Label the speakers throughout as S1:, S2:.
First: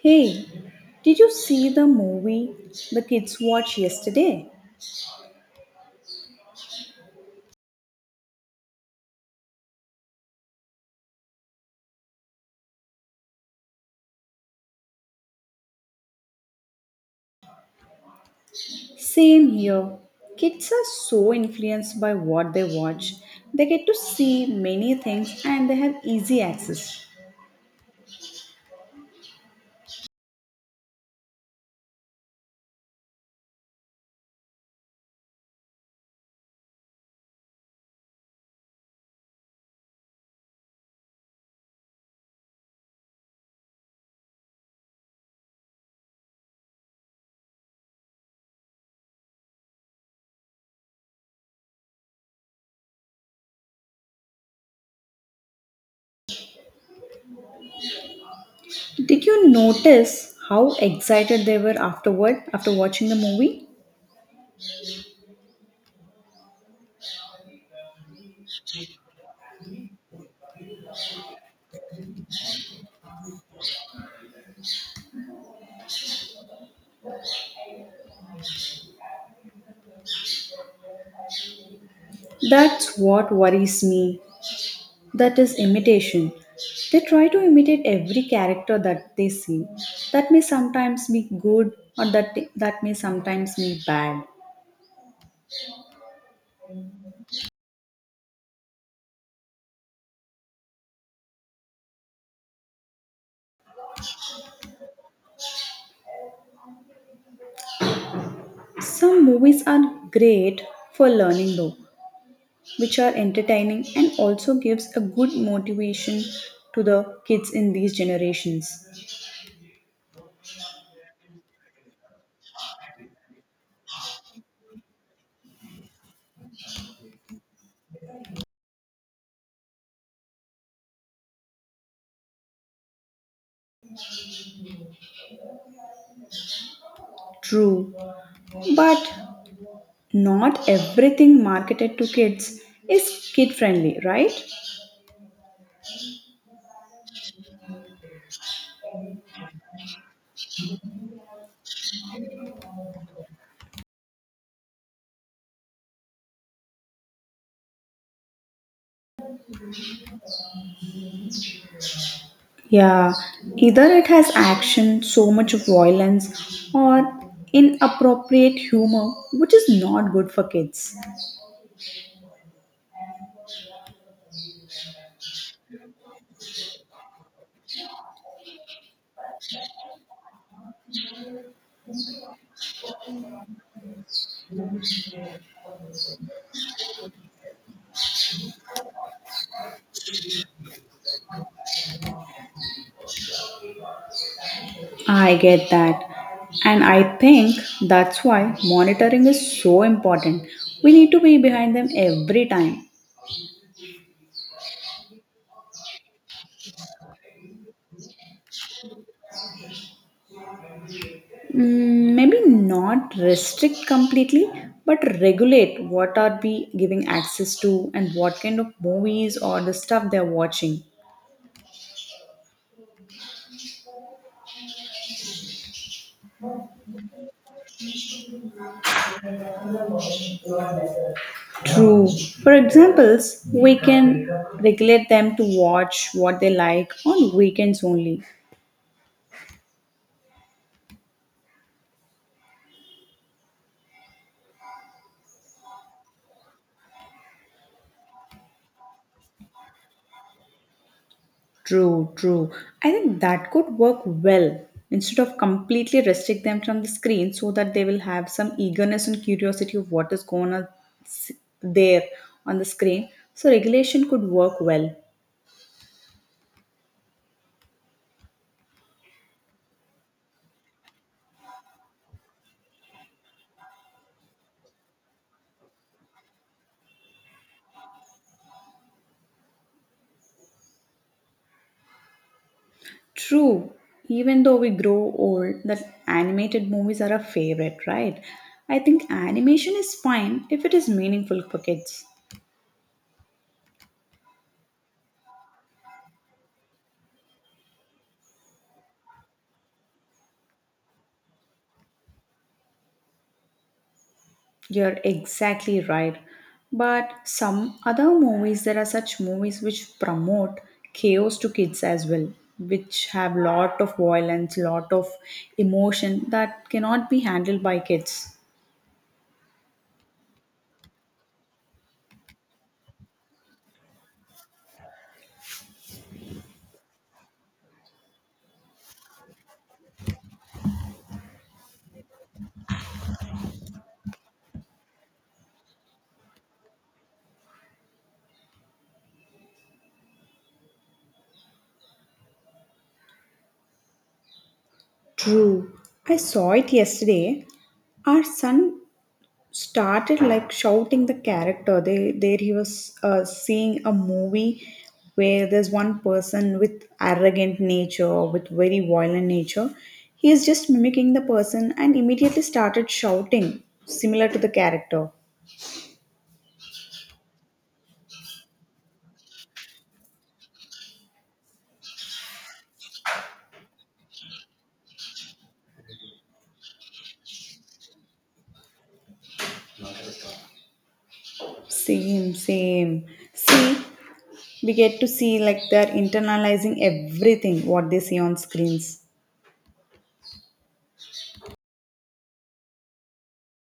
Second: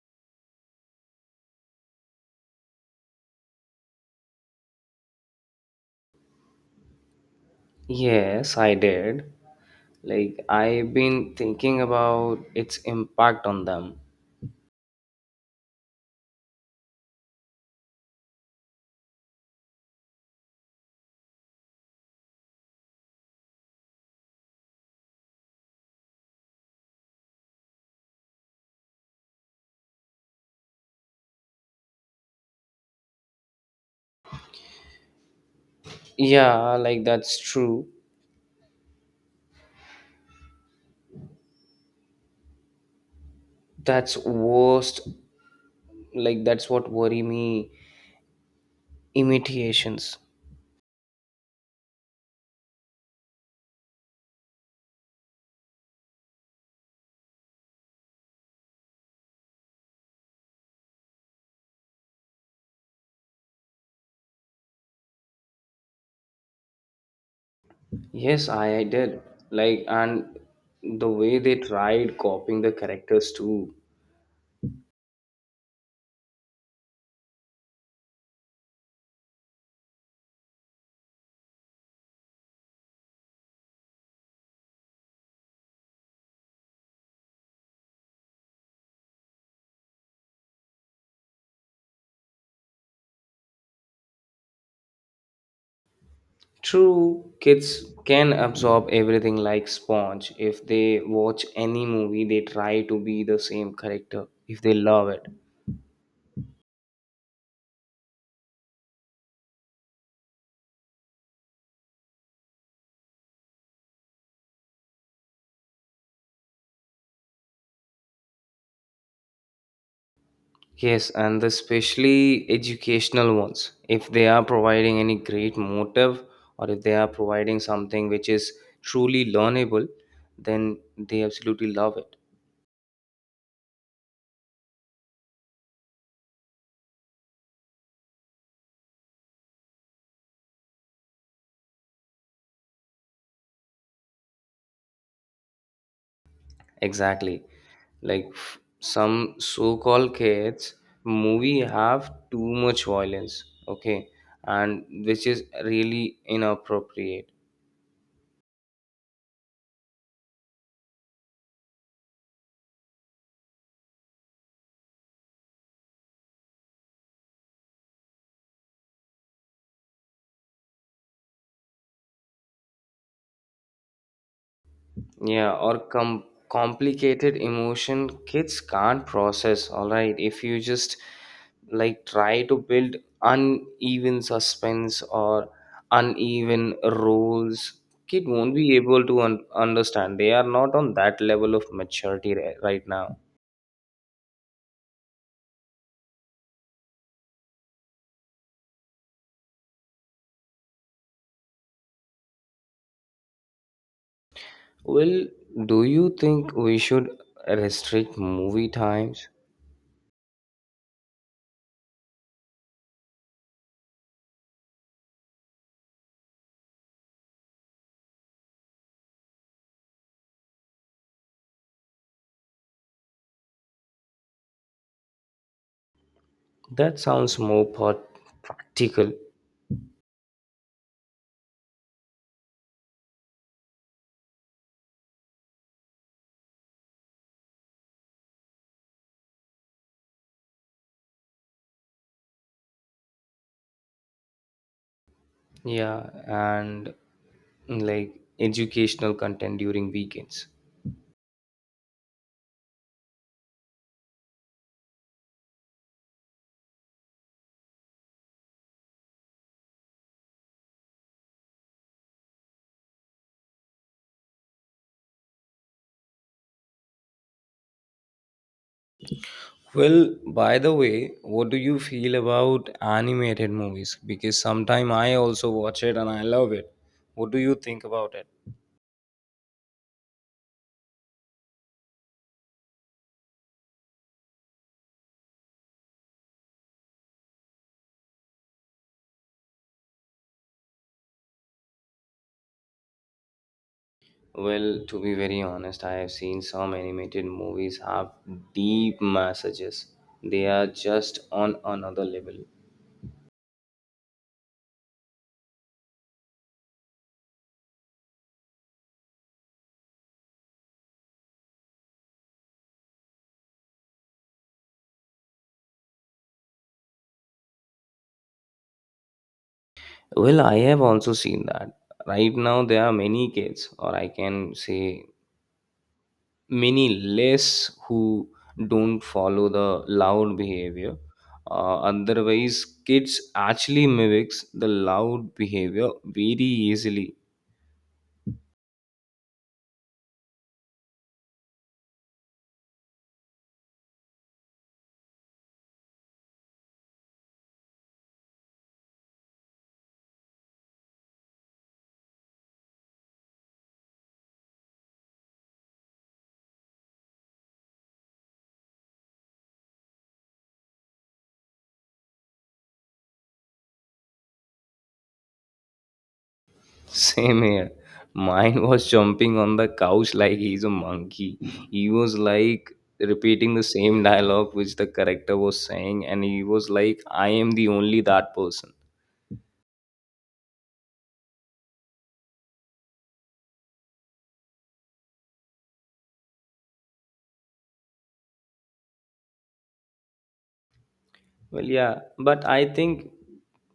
S1: Hey, did you see the movie the kids watched yesterday?
S2: Yes, I did. Like, I've been thinking about its impact on them.
S1: Same here. Kids are so influenced by what they watch. They get to see many things and they have easy access.
S2: Yeah, like that's true. That's worst. Like, that's what worry me. Imitations.
S1: Did you notice how excited they were afterward after watching the movie?
S2: Yes, I did. Like, and the way they tried copying the characters too.
S1: That's what worries me. That is imitation. They try to imitate every character that they see. That may sometimes be good or that may sometimes be bad.
S2: True, kids can absorb everything like sponge. If they watch any movie, they try to be the same character if they love it.
S1: Some movies are great for learning though, which are entertaining and also gives a good motivation to the kids in these generations.
S2: Yes, and especially educational ones. If they are providing any great motive or if they are providing something which is truly learnable, then they absolutely love it.
S1: True, but not everything marketed to kids is kid friendly, right?
S2: Exactly. Like some so called kids, movie have too much violence, okay, and which is really inappropriate.
S1: Yeah, either it has action, so much violence, or inappropriate humor, which is not good for kids.
S2: Yeah, or complicated emotion kids can't process. All right, if you just like try to build uneven suspense or uneven rules, kid won't be able to understand. They are not on that level of maturity right now.
S1: I get that. And I think that's why monitoring is so important. We need to be behind them every time.
S2: Well, do you think we should restrict movie times?
S1: Mm, maybe not restrict completely, but regulate what are we giving access to and what kind of movies or the stuff they're watching.
S2: That sounds more practical.
S1: True. For examples, we can regulate them to watch what they like on weekends only.
S2: Yeah, and like educational content during weekends.
S1: True, true. I think that could work well instead of completely restrict them from the screen so that they will have some eagerness and curiosity of what is going on s- there on the screen. So regulation could work well.
S2: Well, by the way, what do you feel about animated movies? Because sometime I also watch it and I love it. What do you think about it?
S1: True. Even though we grow old, that animated movies are a favorite, right? I think animation is fine if it is meaningful for kids.
S2: Well, to be very honest, I have seen some animated movies have deep messages. They are just on another level.
S1: You're exactly right. But some other movies, there are such movies which promote chaos to kids as well, which have lot of violence, lot of emotion that cannot be handled by kids.
S2: Well, I have also seen that. Right now, there are many kids, or I can say many less who don't follow the loud behavior, otherwise kids actually mimics the loud behavior very easily.
S1: True. I saw it yesterday. Our son started like shouting the character they there he was seeing a movie where there's one person with arrogant nature with very violent nature, he is just mimicking the person and immediately started shouting similar to the character.
S2: Same here, mine was jumping on the couch like he's a monkey, he was like repeating the same dialogue which the character was saying and he was like I am the only that person.
S1: Same, same. See, we get to see like they're internalizing everything what they see on screens.
S2: Well, yeah, but I think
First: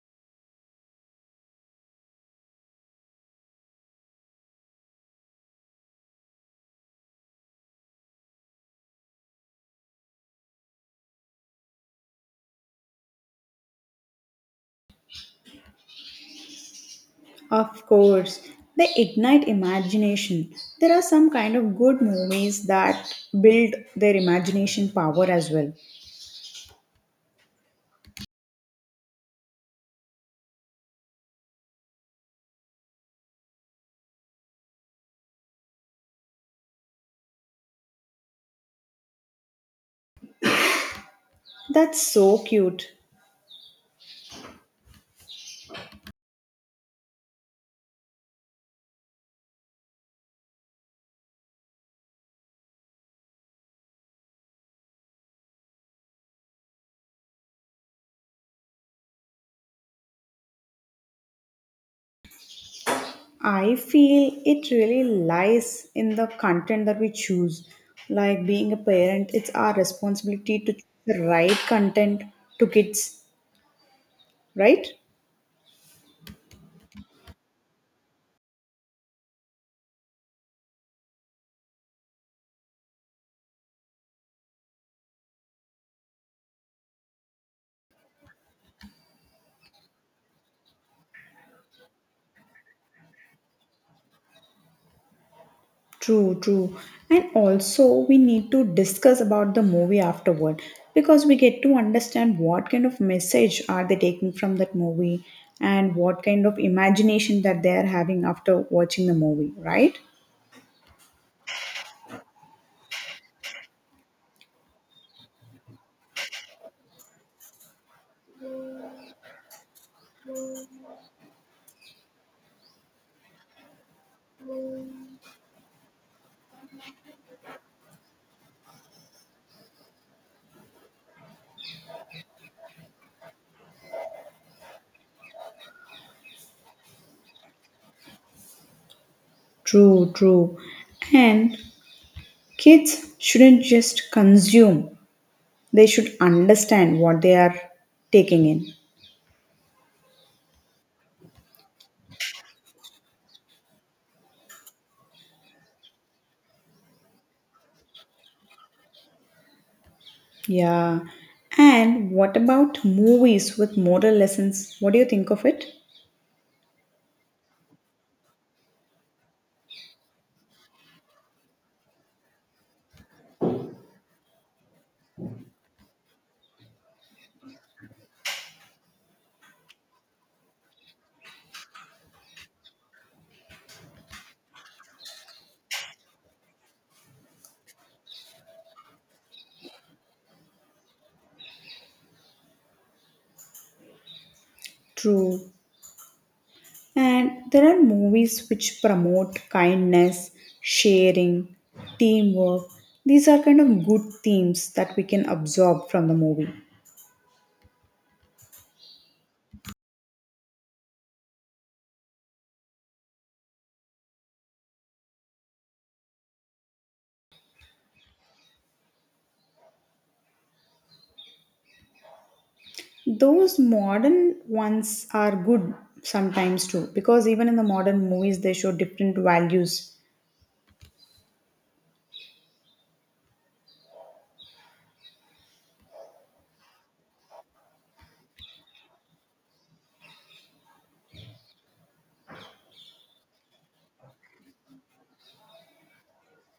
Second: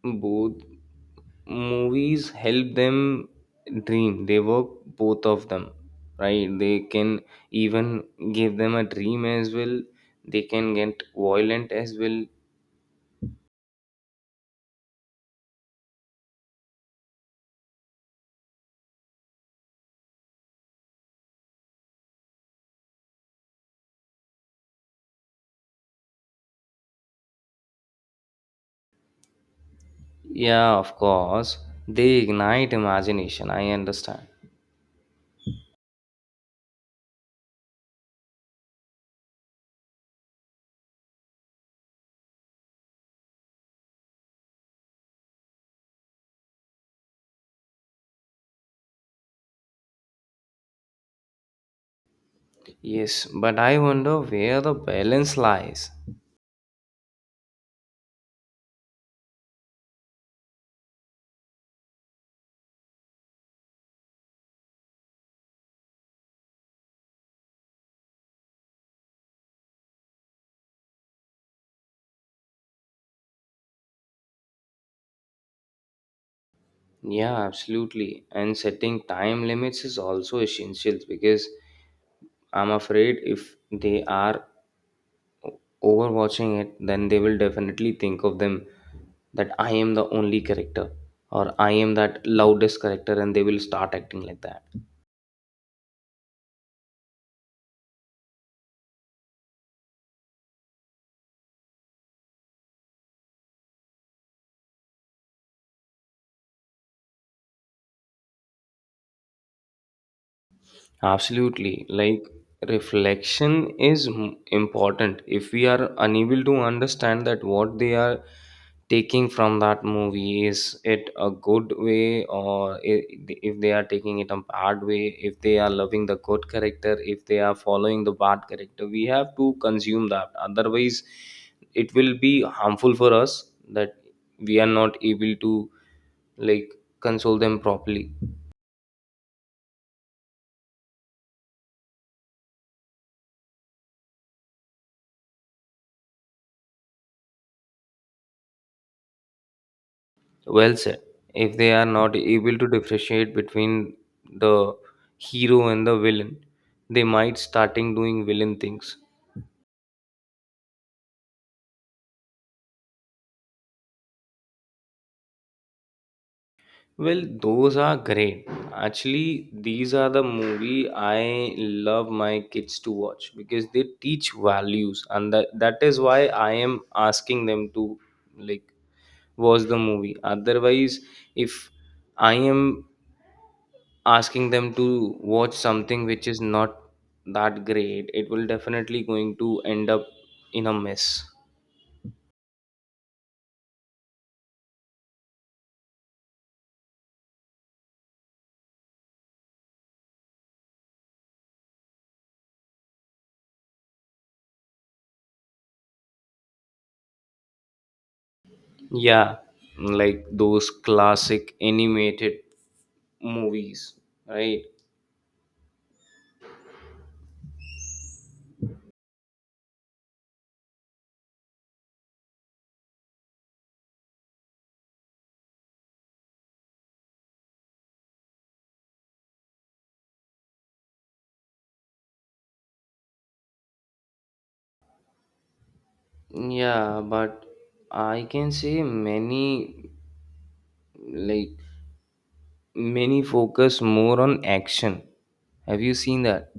S2: both movies help them dream. They work both of them, right? They can even give them a dream as well. They can get violent as well.
S1: Of course, they ignite imagination. There are some kind of good movies that build their imagination power as well.
S2: Yeah, of course. They ignite imagination. I understand.
S1: That's so cute.
S2: Yes, but I wonder where the balance lies.
S1: I feel it really lies in the content that we choose. Like being a parent, it's our responsibility to choose the right content to kids, right?
S2: Yeah, absolutely. And setting time limits is also essential because I'm afraid if they are overwatching it then they will definitely think of them that I am the only character or I am that loudest character and they will start acting like that.
S1: True, true. And also, we need to discuss about the movie afterward because we get to understand what kind of message are they taking from that movie and what kind of imagination that they are having after watching the movie, right?
S2: Absolutely. Like reflection is important. If we are unable to understand that what they are taking from that movie is it a good way or if they are taking it a bad way, if they are loving the good character, if they are following the bad character, we have to consume that. Otherwise, it will be harmful for us that we are not able to like console them properly.
S1: True, true. And kids shouldn't just consume, they should understand what they are taking in.
S2: Well said. If they are not able to differentiate between the hero and the villain, they might starting doing villain things.
S1: Yeah. And what about movies with moral lessons? What do you think of it?
S2: Well, those are great. Actually, these are the movie I love my kids to watch because they teach values, and that is why I am asking them to like watch the movie. Otherwise, if I am asking them to watch something which is not that great it will definitely going to end up in a mess.
S1: True. And there are movies which promote kindness, sharing, teamwork. These are kind of good themes that we can absorb from the movie.
S2: Yeah, like those classic animated movies, right?
S1: Those modern ones are good sometimes too, because even in the modern movies, they show different values.
S2: Yeah, but I can say many, like many focus more on action. Have you seen that?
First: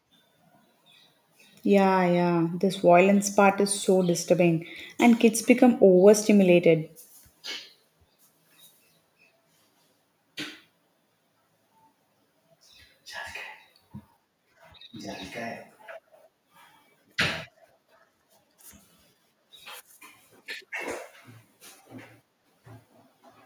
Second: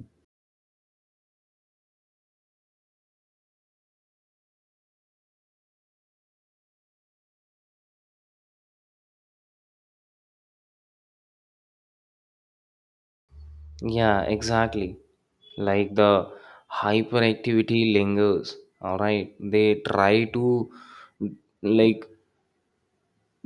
S1: Yeah, yeah, this violence part is so disturbing, and kids become overstimulated.
S2: Yeah, exactly. Like the hyperactivity lingers. All right. They try to like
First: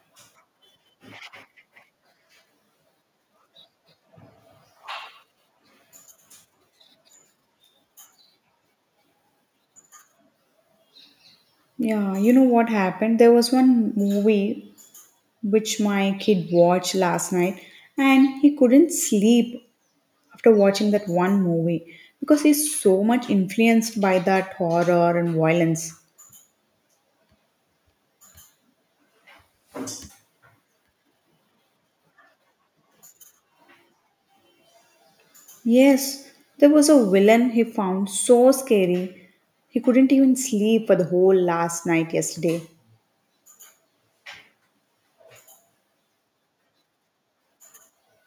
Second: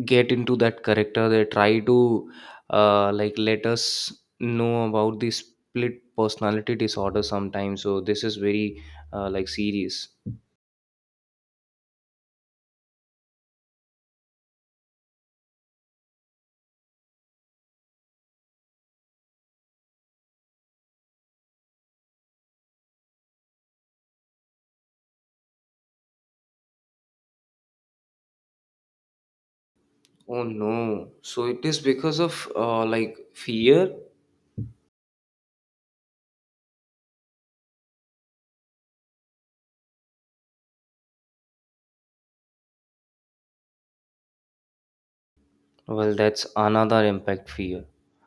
S2: get into that character. They try to like let us know about the split personality disorder sometimes. So this is very like serious.
S1: Yeah, you know what happened? There was one movie which my kid watched last night and he couldn't sleep after watching that one movie because he's so much influenced by that horror and violence.
S2: Oh no. So it is because of like fear.
S1: Yes, there was a villain he found so scary he couldn't even sleep for the whole last night yesterday.
S2: Well, that's another impact fear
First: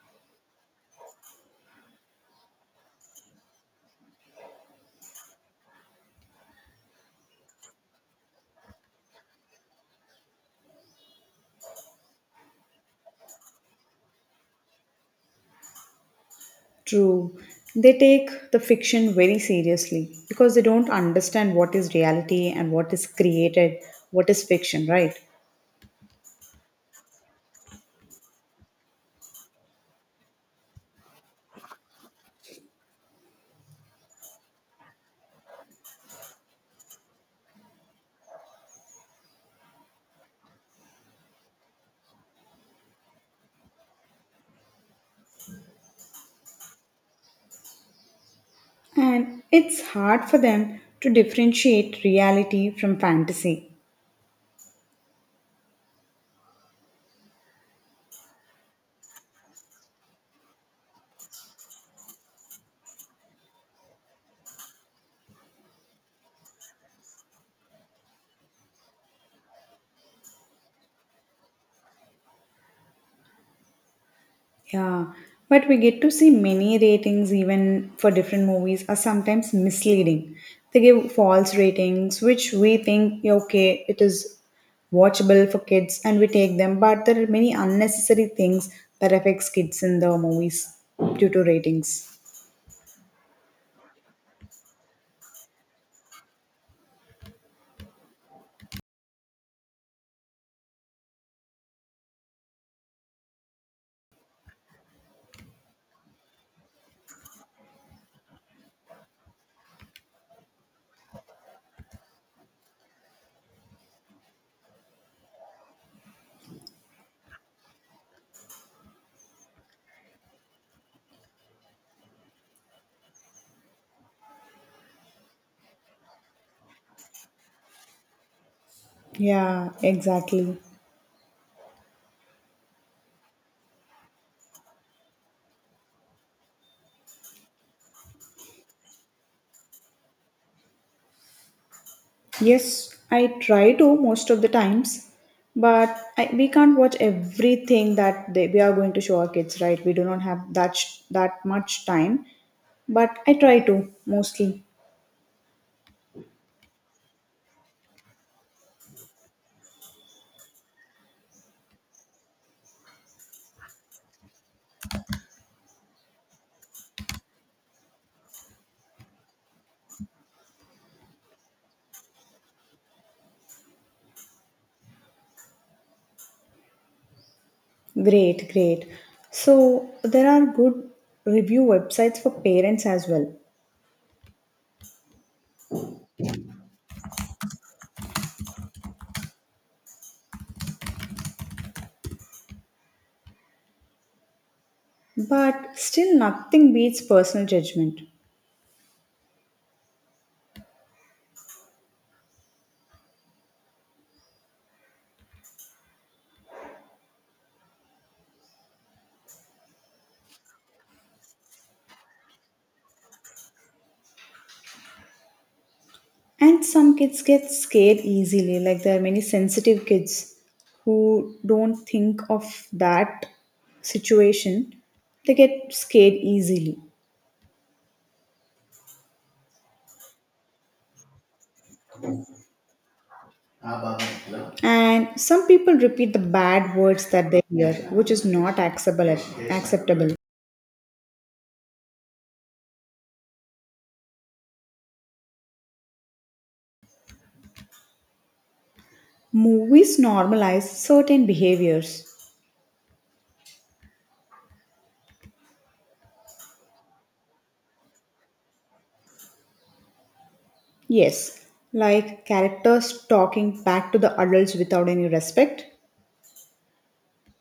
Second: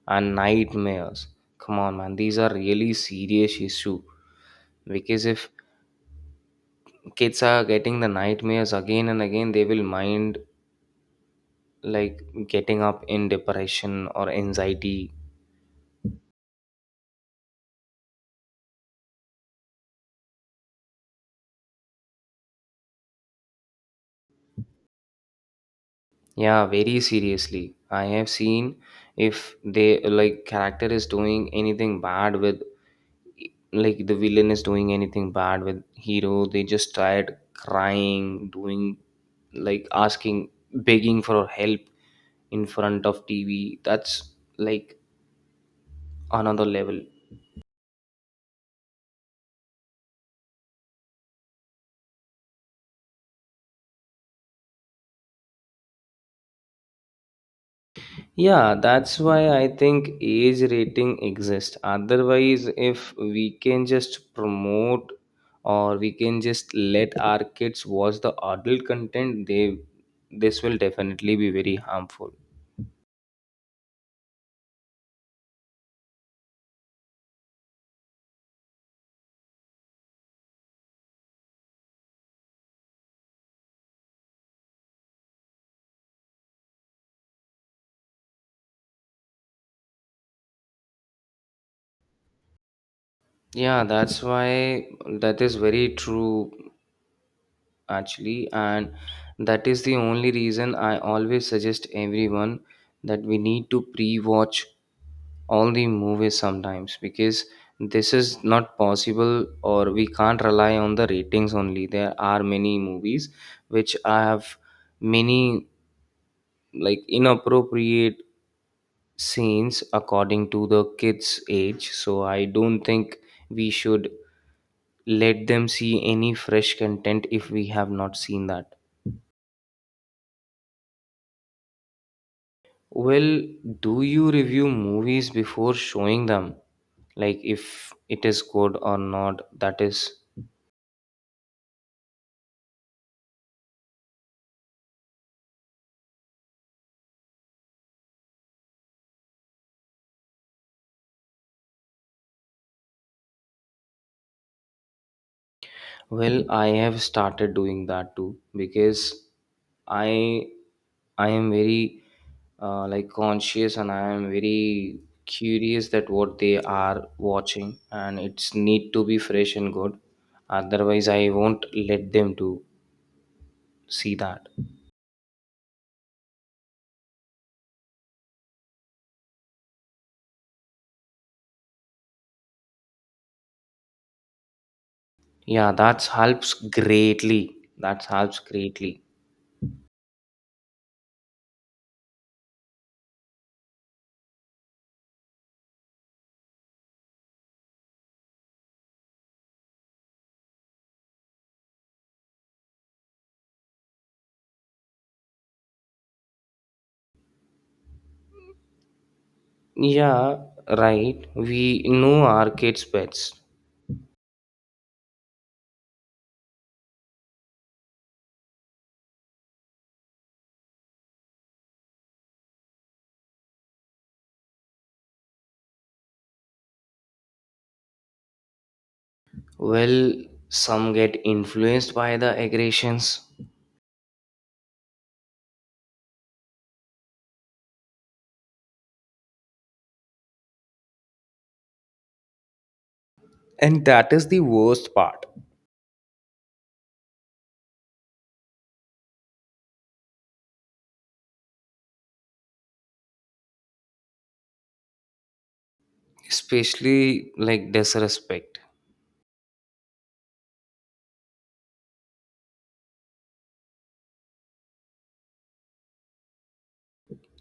S2: and nightmares. Come on, man. These are really serious issue. Because if kids are getting the nightmares again and again, they will mind like getting up in depression or anxiety.
S1: True. They take the fiction very seriously because they don't understand what is reality and what is created, what is fiction, right?
S2: Yeah, very seriously. I have seen if they like character is doing anything bad with, like the villain is doing anything bad with hero, they just start crying, doing like asking, begging for help in front of TV. That's like another level.
S1: And it's hard for them to differentiate reality from fantasy.
S2: Yeah, that's why I think age rating exists. Otherwise, if we can just promote or we can just let our kids watch the adult content, they this will definitely be very harmful.
S1: Yeah, but we get to see many ratings, even for different movies, are sometimes misleading. They give false ratings, which we think, "Yeah, okay, it is watchable for kids and we take them," but there are many unnecessary things that affects kids in the movies due to ratings.
S2: Yeah, that's why that is very true actually, and that is the only reason I always suggest everyone that we need to pre-watch all the movies sometimes because this is not possible or we can't rely on the ratings only. There are many movies which have many like inappropriate scenes according to the kids age, so I don't think we should let them see any fresh content if we have not seen that.
S1: Yeah, exactly.
S2: Well, do you review movies before showing them, like if it is good or not, that is.
S1: Yes, I try to most of the times, but I, we can't watch everything that they, we are going to show our kids, right? We do not have that that much time, but I try to mostly.
S2: Well, I have started doing that too because I I am very like conscious and I am very curious that what they are watching and it's need to be fresh and good. Otherwise, I won't let them to see that.
S1: Great, great. So there are good review websites for parents as well,
S2: Yeah, that helps greatly. That helps greatly.
S1: but still nothing beats personal judgment.
S2: Yeah, right. We know our kids' pets.
S1: And some kids get scared easily. Like there are many sensitive kids who don't think of that situation. They get scared easily.
S2: Well, some get influenced by the aggressions.
S1: And some people repeat the bad words that they hear, which is not acceptable.
S2: And that is the worst part,
S1: Movies normalize certain behaviors.
S2: especially like disrespect.
S1: Yes, like characters talking back to the adults without any respect.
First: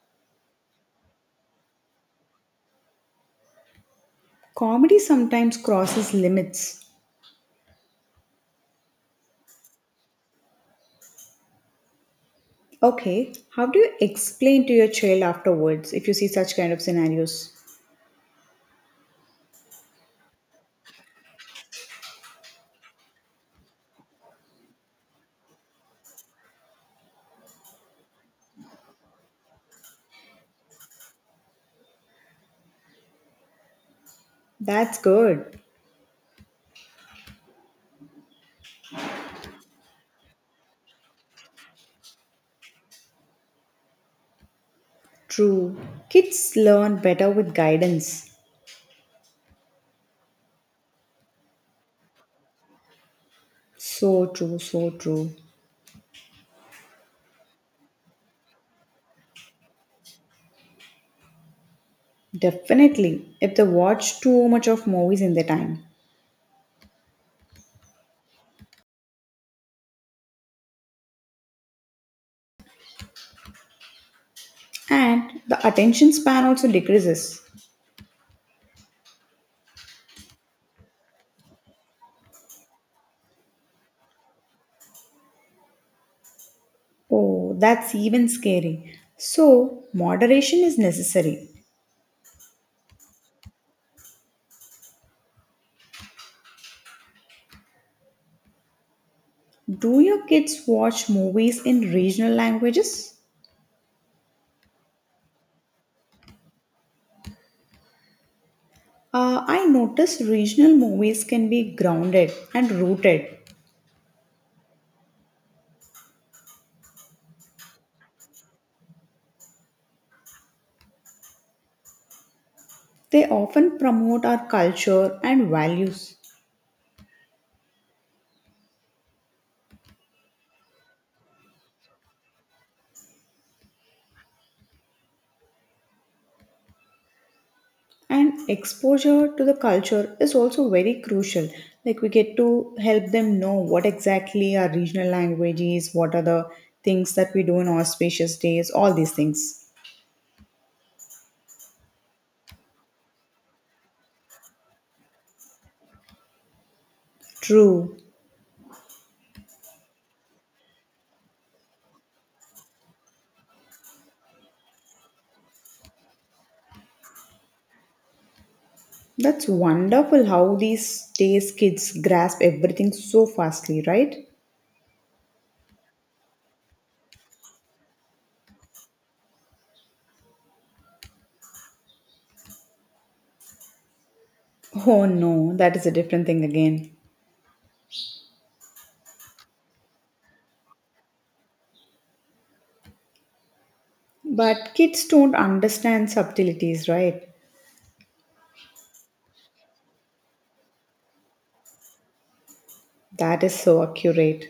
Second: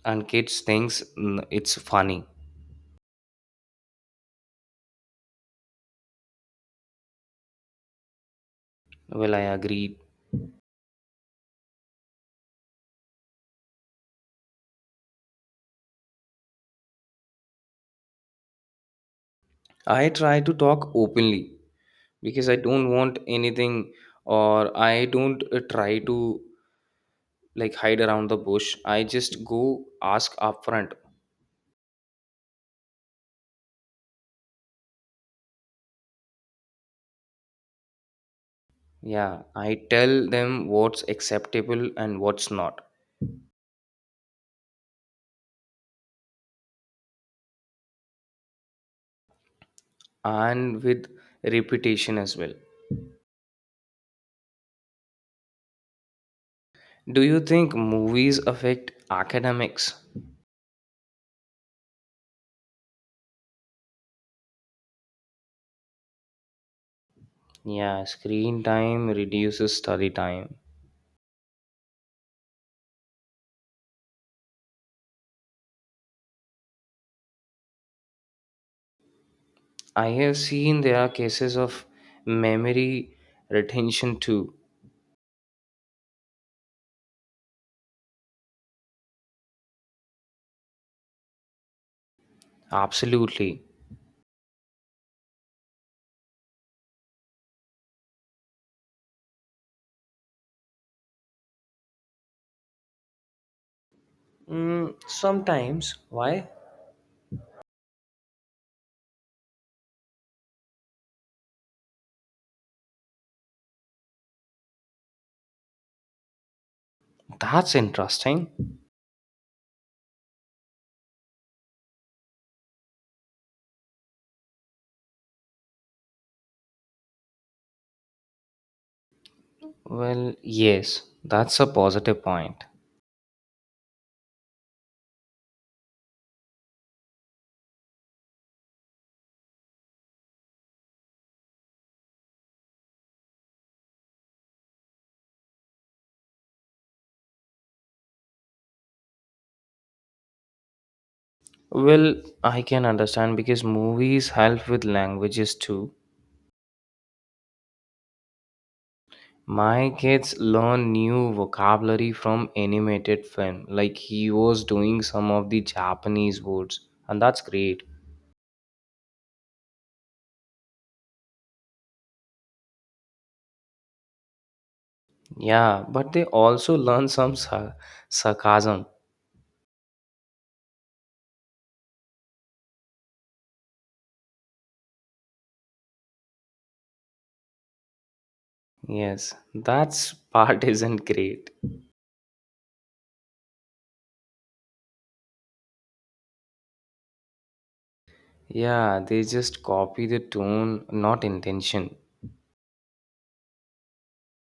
S2: And kids thinks, "Mm, it's funny."
S1: Comedy sometimes crosses limits.
S2: Well, I agree.
S1: Okay, how do you explain to your child afterwards if you see such kind of scenarios?
S2: I try to talk openly because I don't want anything or I don't try to like hide around the bush. I just go ask upfront.
S1: That's good.
S2: Yeah, I tell them what's acceptable and what's not,
S1: True. Kids learn better with guidance.
S2: and with reputation as well.
S1: So true, so true.
S2: Do you think movies affect academics?
S1: Definitely, if they watch too much of movies in their time.
S2: Yeah, screen time reduces study time.
S1: And the attention span also decreases.
S2: I have seen there are cases of memory retention too.
S1: Oh, that's even scary. So, moderation is necessary.
S2: Absolutely.
S1: Do your kids watch movies in regional languages?
S2: Mm, sometimes. Why?
S1: I notice regional movies can be grounded and rooted.
S2: That's interesting.
S1: They often promote our culture and values.
S2: Well, yes, that's a positive point.
S1: And exposure to the culture is also very crucial. Like, we get to help them know what exactly our regional language is, what are the things that we do in auspicious days, all these things.
S2: Well, I can understand because movies help with languages too.
S1: True.
S2: My kids learn new vocabulary from animated film, like he was doing some of the Japanese words, and that's great.
S1: That's wonderful how these days kids grasp everything so fastly, right?
S2: Yeah, but they also learn some sarcasm.
S1: Oh no, that is a different thing again.
S2: Yes, that's part isn't great.
S1: But kids don't understand subtleties, right?
S2: Yeah, they just copy the tone, not intention.
S1: That is so accurate.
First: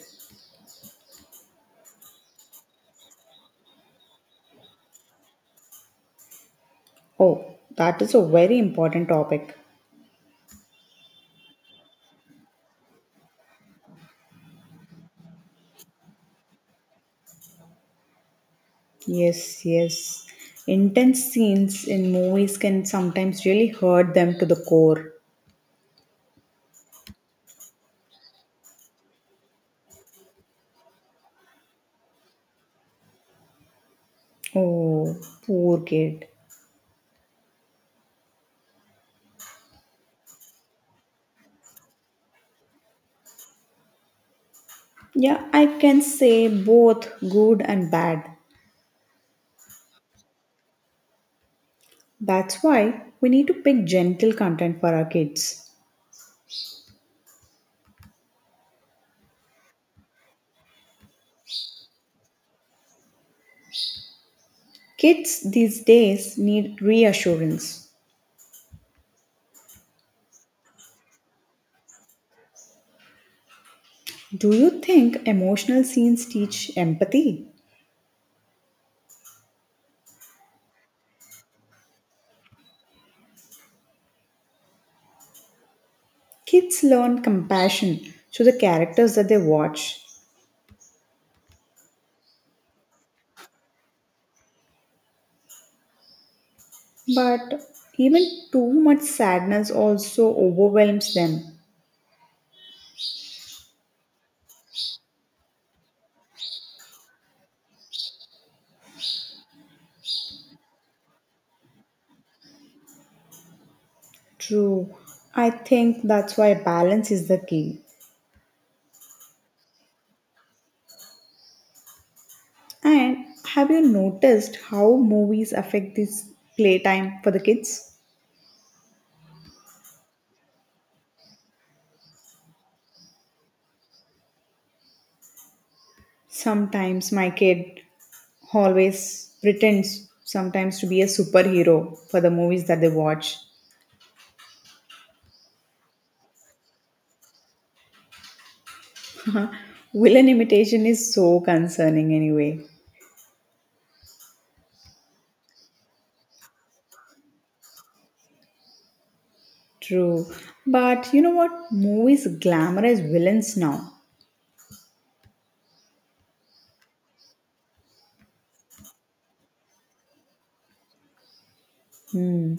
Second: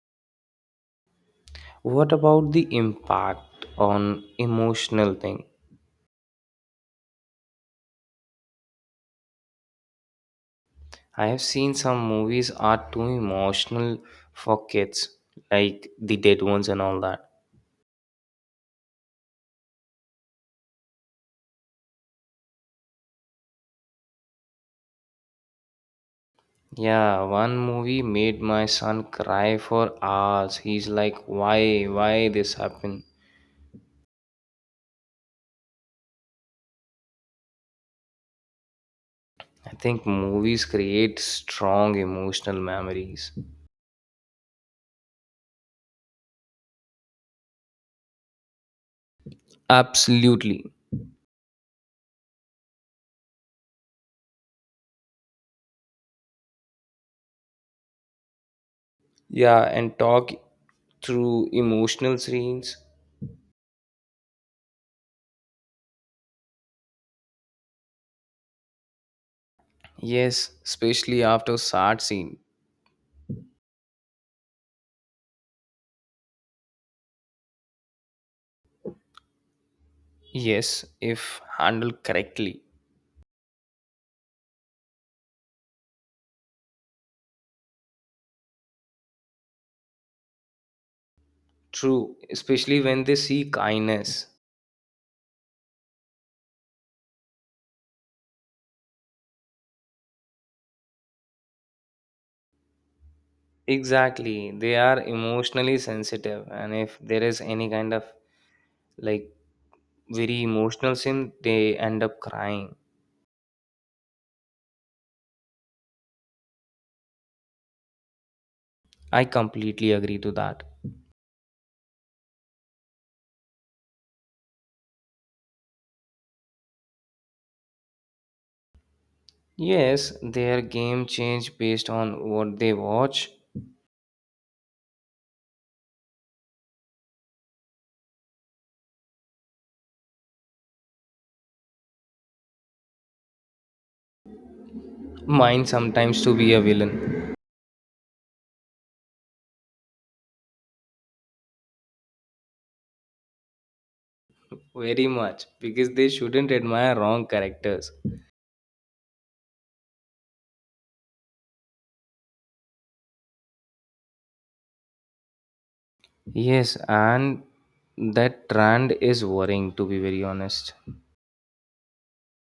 S2: What about the impact on emotional thing?
S1: Oh, that is a very important topic.
S2: I have seen some movies are too emotional for kids, like the dead ones and all that.
S1: Yes, yes. Intense scenes in movies can sometimes really hurt them to the core.
S2: Yeah, one movie made my son cry for hours. He's like, why this happened?
S1: Oh, poor kid.
S2: I think movies create strong emotional memories.
S1: Yeah, I can say both good and bad.
S2: Absolutely.
S1: That's why we need to pick gentle content for our kids.
S2: Yeah, and talk through emotional scenes.
S1: Kids these days need reassurance.
S2: Yes, especially after sad scene.
S1: Do you think emotional scenes teach empathy?
S2: Yes, if handled correctly.
S1: Kids learn compassion through the characters that they watch,
S2: True, especially when they see kindness.
S1: but even too much sadness also overwhelms them.
S2: Exactly. They are emotionally sensitive and if there is any kind of like very emotional scene, they end up crying.
S1: True, I think that's why balance is the key.
S2: I completely agree to that.
S1: And have you noticed how movies affect this playtime for the kids?
S2: Yes, their game change based on what they watch.
S1: Sometimes my kid always pretends sometimes to be a superhero for the movies that they watch.
S2: Mine sometimes to be a villain.
S1: Villain imitation is so concerning anyway.
S2: Very much. Because they shouldn't admire wrong characters.
S1: True. But you know what? Movies glamorize villains now.
S2: Yes, and that trend is worrying to be very honest.
S1: Hmm.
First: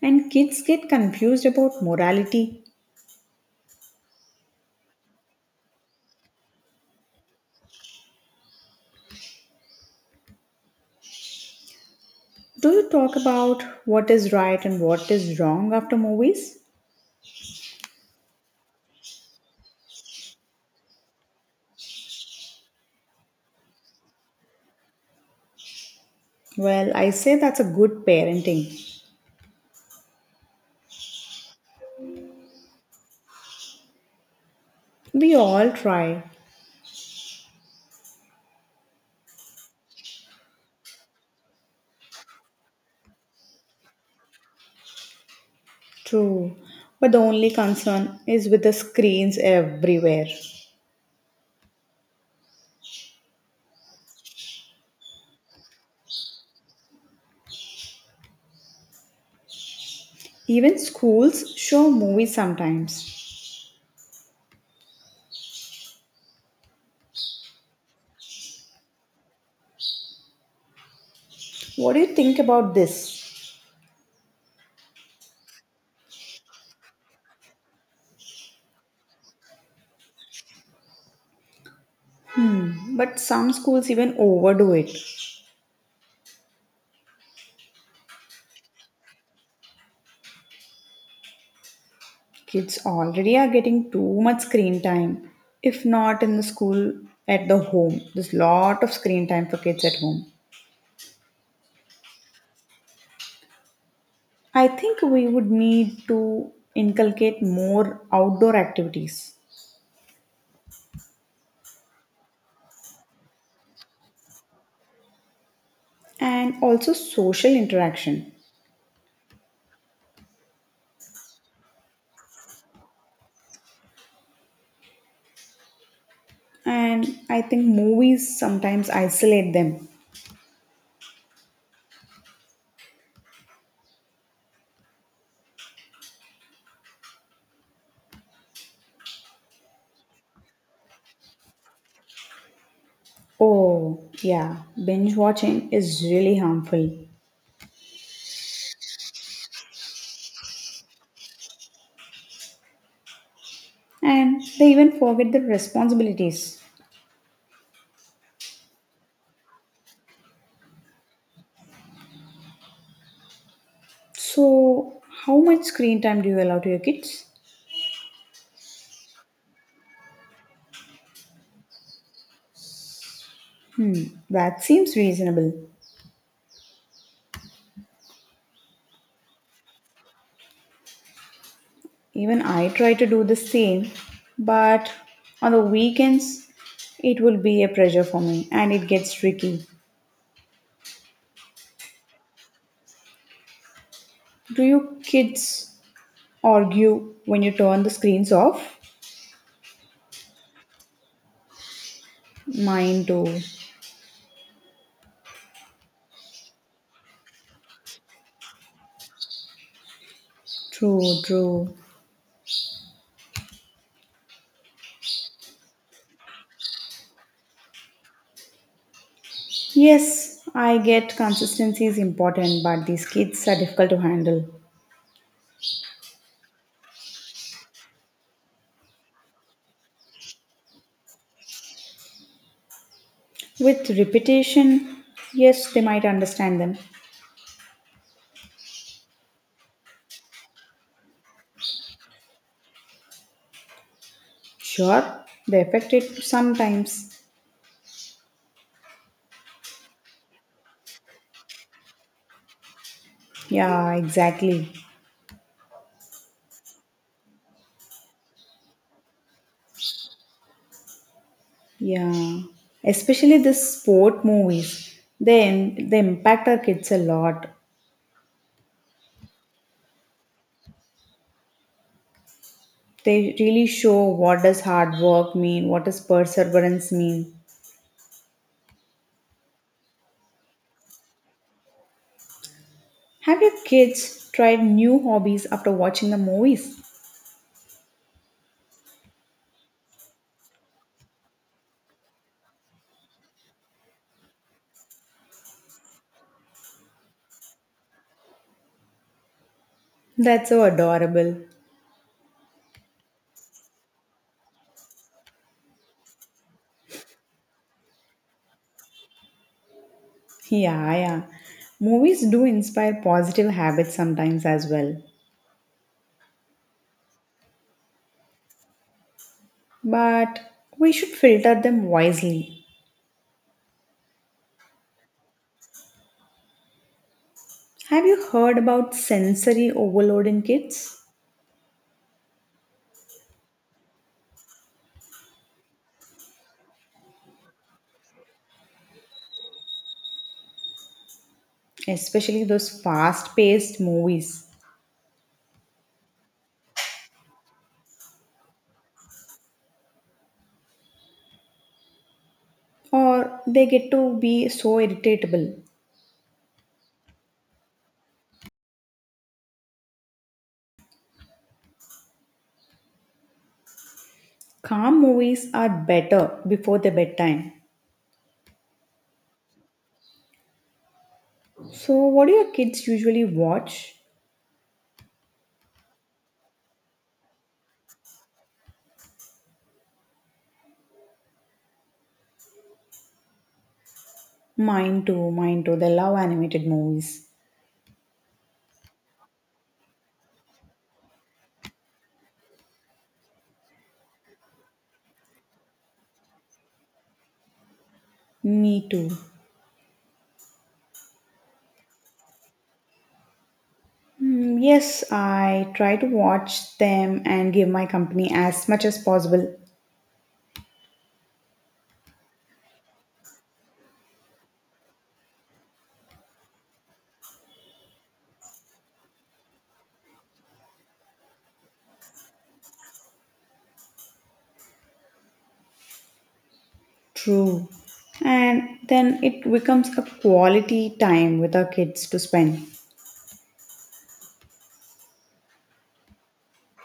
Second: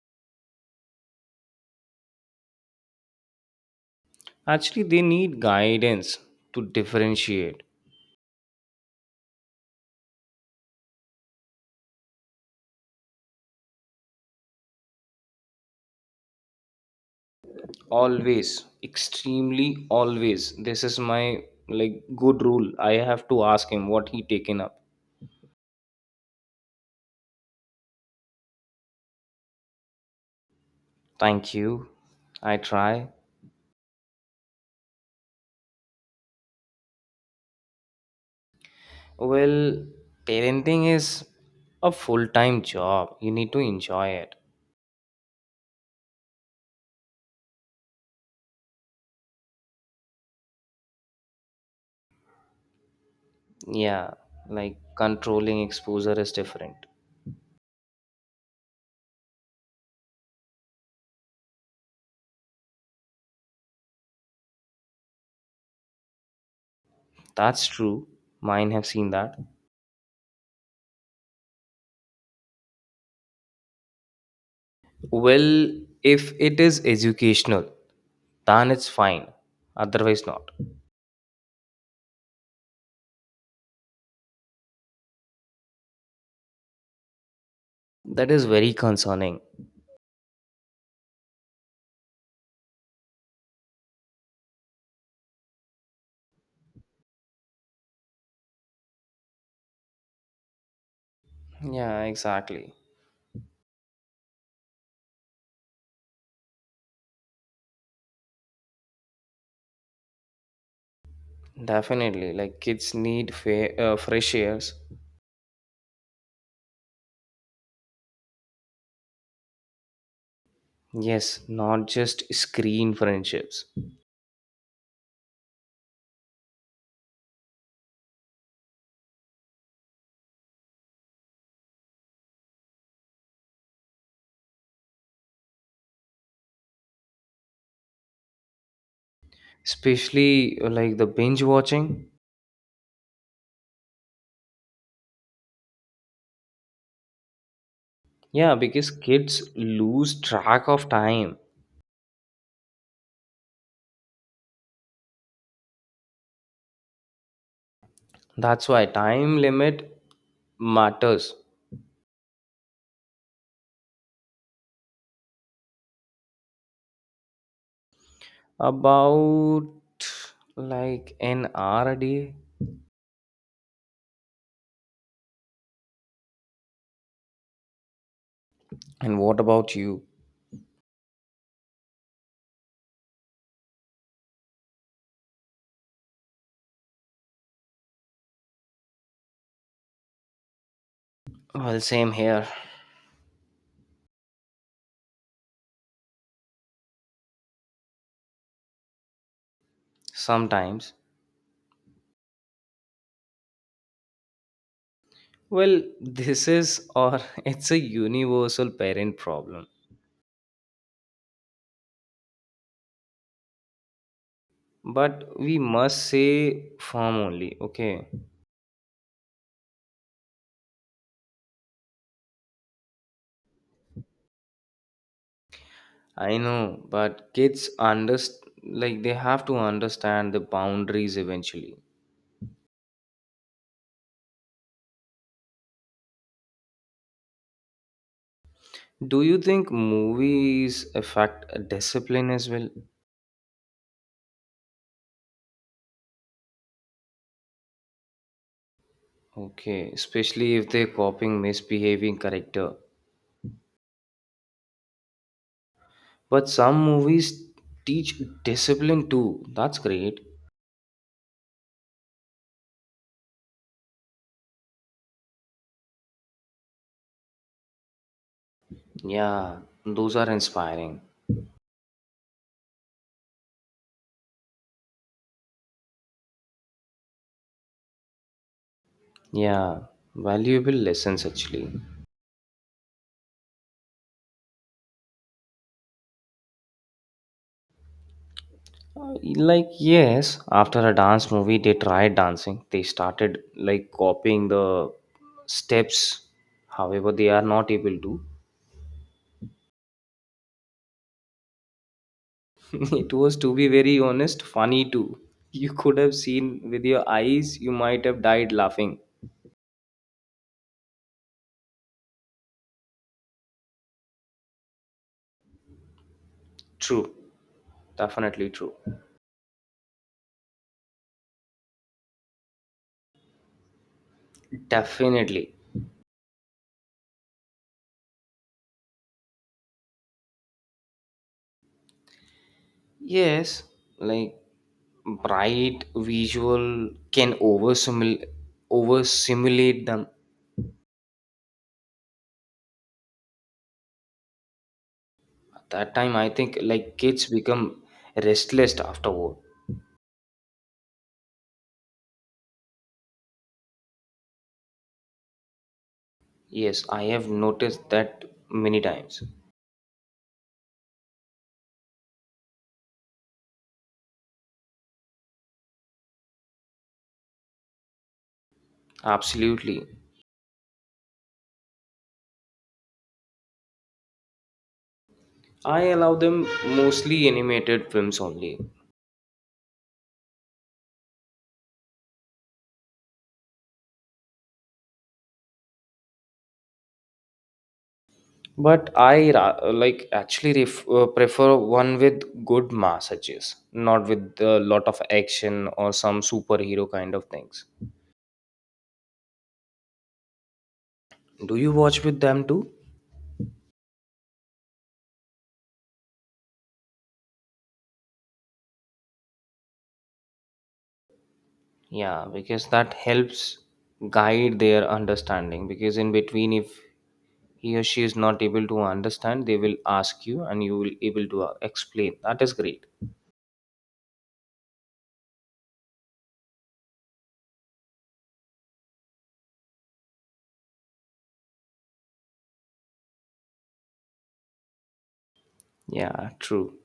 S1: And kids get confused about morality.
S2: Actually, they need guidance to differentiate.
S1: Do you talk about what is right and what is wrong after movies?
S2: Always, extremely always. This is my like good rule. I have to ask him what he taken up.
S1: Well, I say that's a good parenting.
S2: Thank you. I try.
S1: We all try.
S2: Well, parenting is a full time job. You need to enjoy it.
S1: True. But the only concern is with the screens everywhere.
S2: Yeah, like controlling exposure is different.
S1: Even schools show movies sometimes.
S2: That's true. Mine have seen that.
S1: What do you think about this?
S2: Well, if it is educational, then it's fine. Otherwise, not.
S1: But some schools even overdo it.
S2: That is very concerning.
S1: Kids already are getting too much screen time. If not in the school, at the home. There's lot of screen time for kids at home.
S2: Yeah, exactly.
S1: I think we would need to inculcate more outdoor activities
S2: Definitely. Like kids need fresh airs.
S1: and also social interaction.
S2: Yes, not just screen friendships.
S1: And I think movies sometimes isolate them.
S2: Especially like the binge watching.
S1: Oh, yeah, binge watching is really harmful.
S2: Yeah, because kids lose track of time.
S1: And they even forget their responsibilities.
S2: That's why time limit matters.
S1: So, how much screen time do you allow to your kids?
S2: About like an hour a day.
S1: Hmm, that seems reasonable.
S2: And what about you?
S1: Even I try to do the same, but on the weekends it will be a pressure for me and it gets tricky.
S2: Well, same here.
S1: Do you kids argue when you turn the screens off?
S2: Sometimes.
S1: Mine do.
S2: Well, this is or it's a universal parent problem.
S1: True, true.
S2: But we must say firm only. Okay.
S1: Yes, I get consistency is important, but these kids are difficult to handle.
S2: I know, but kids understand like they have to understand the boundaries eventually.
S1: With repetition, yes, they might understand them.
S2: Do you think movies affect a discipline as well?
S1: Sure, they affect it sometimes.
S2: Okay, especially if they're copying misbehaving character.
S1: Yeah, exactly.
S2: But some movies teach discipline too. That's great.
S1: Yeah, especially the sport movies. They impact our kids a lot.
S2: Yeah, those are inspiring.
S1: They really show what does hard work mean, what does perseverance mean.
S2: Yeah, valuable lessons actually.
S1: Have your kids tried new hobbies after watching the movies?
S2: Like yes, after a dance movie, they tried dancing. They started like copying the steps. However, they are not able to.
S1: That's so adorable.
S2: It was, to be very honest, funny too. You could have seen with your eyes, you might have died laughing.
S1: Yeah, yeah. Movies do inspire positive habits sometimes as well.
S2: True. Definitely true.
S1: But we should filter them wisely.
S2: Definitely.
S1: Have you heard about sensory overload in kids?
S2: Yes, like bright visual can oversimulate them.
S1: Especially those fast paced movies.
S2: At that time, I think like kids become restless afterward.
S1: Or they get to be so irritable.
S2: Yes, I have noticed that many times.
S1: Calm movies are better before their bedtime.
S2: Absolutely.
S1: So what do your kids usually watch?
S2: I allow them mostly animated films only.
S1: Mine too, mine too, they love animated movies.
S2: But I prefer one with good massages, not with a lot of action or some superhero kind of things.
S1: Me too.
S2: Do you watch with them too?
S1: Hmm, yes, I try to watch them and give my company as much as possible.
S2: Yeah, because that helps guide their understanding. Because in between, if he or she is not able to understand, they will ask you, and you will able to explain. That is great.
S1: True. And then it becomes a quality time with our kids to spend.
S2: Yeah, true.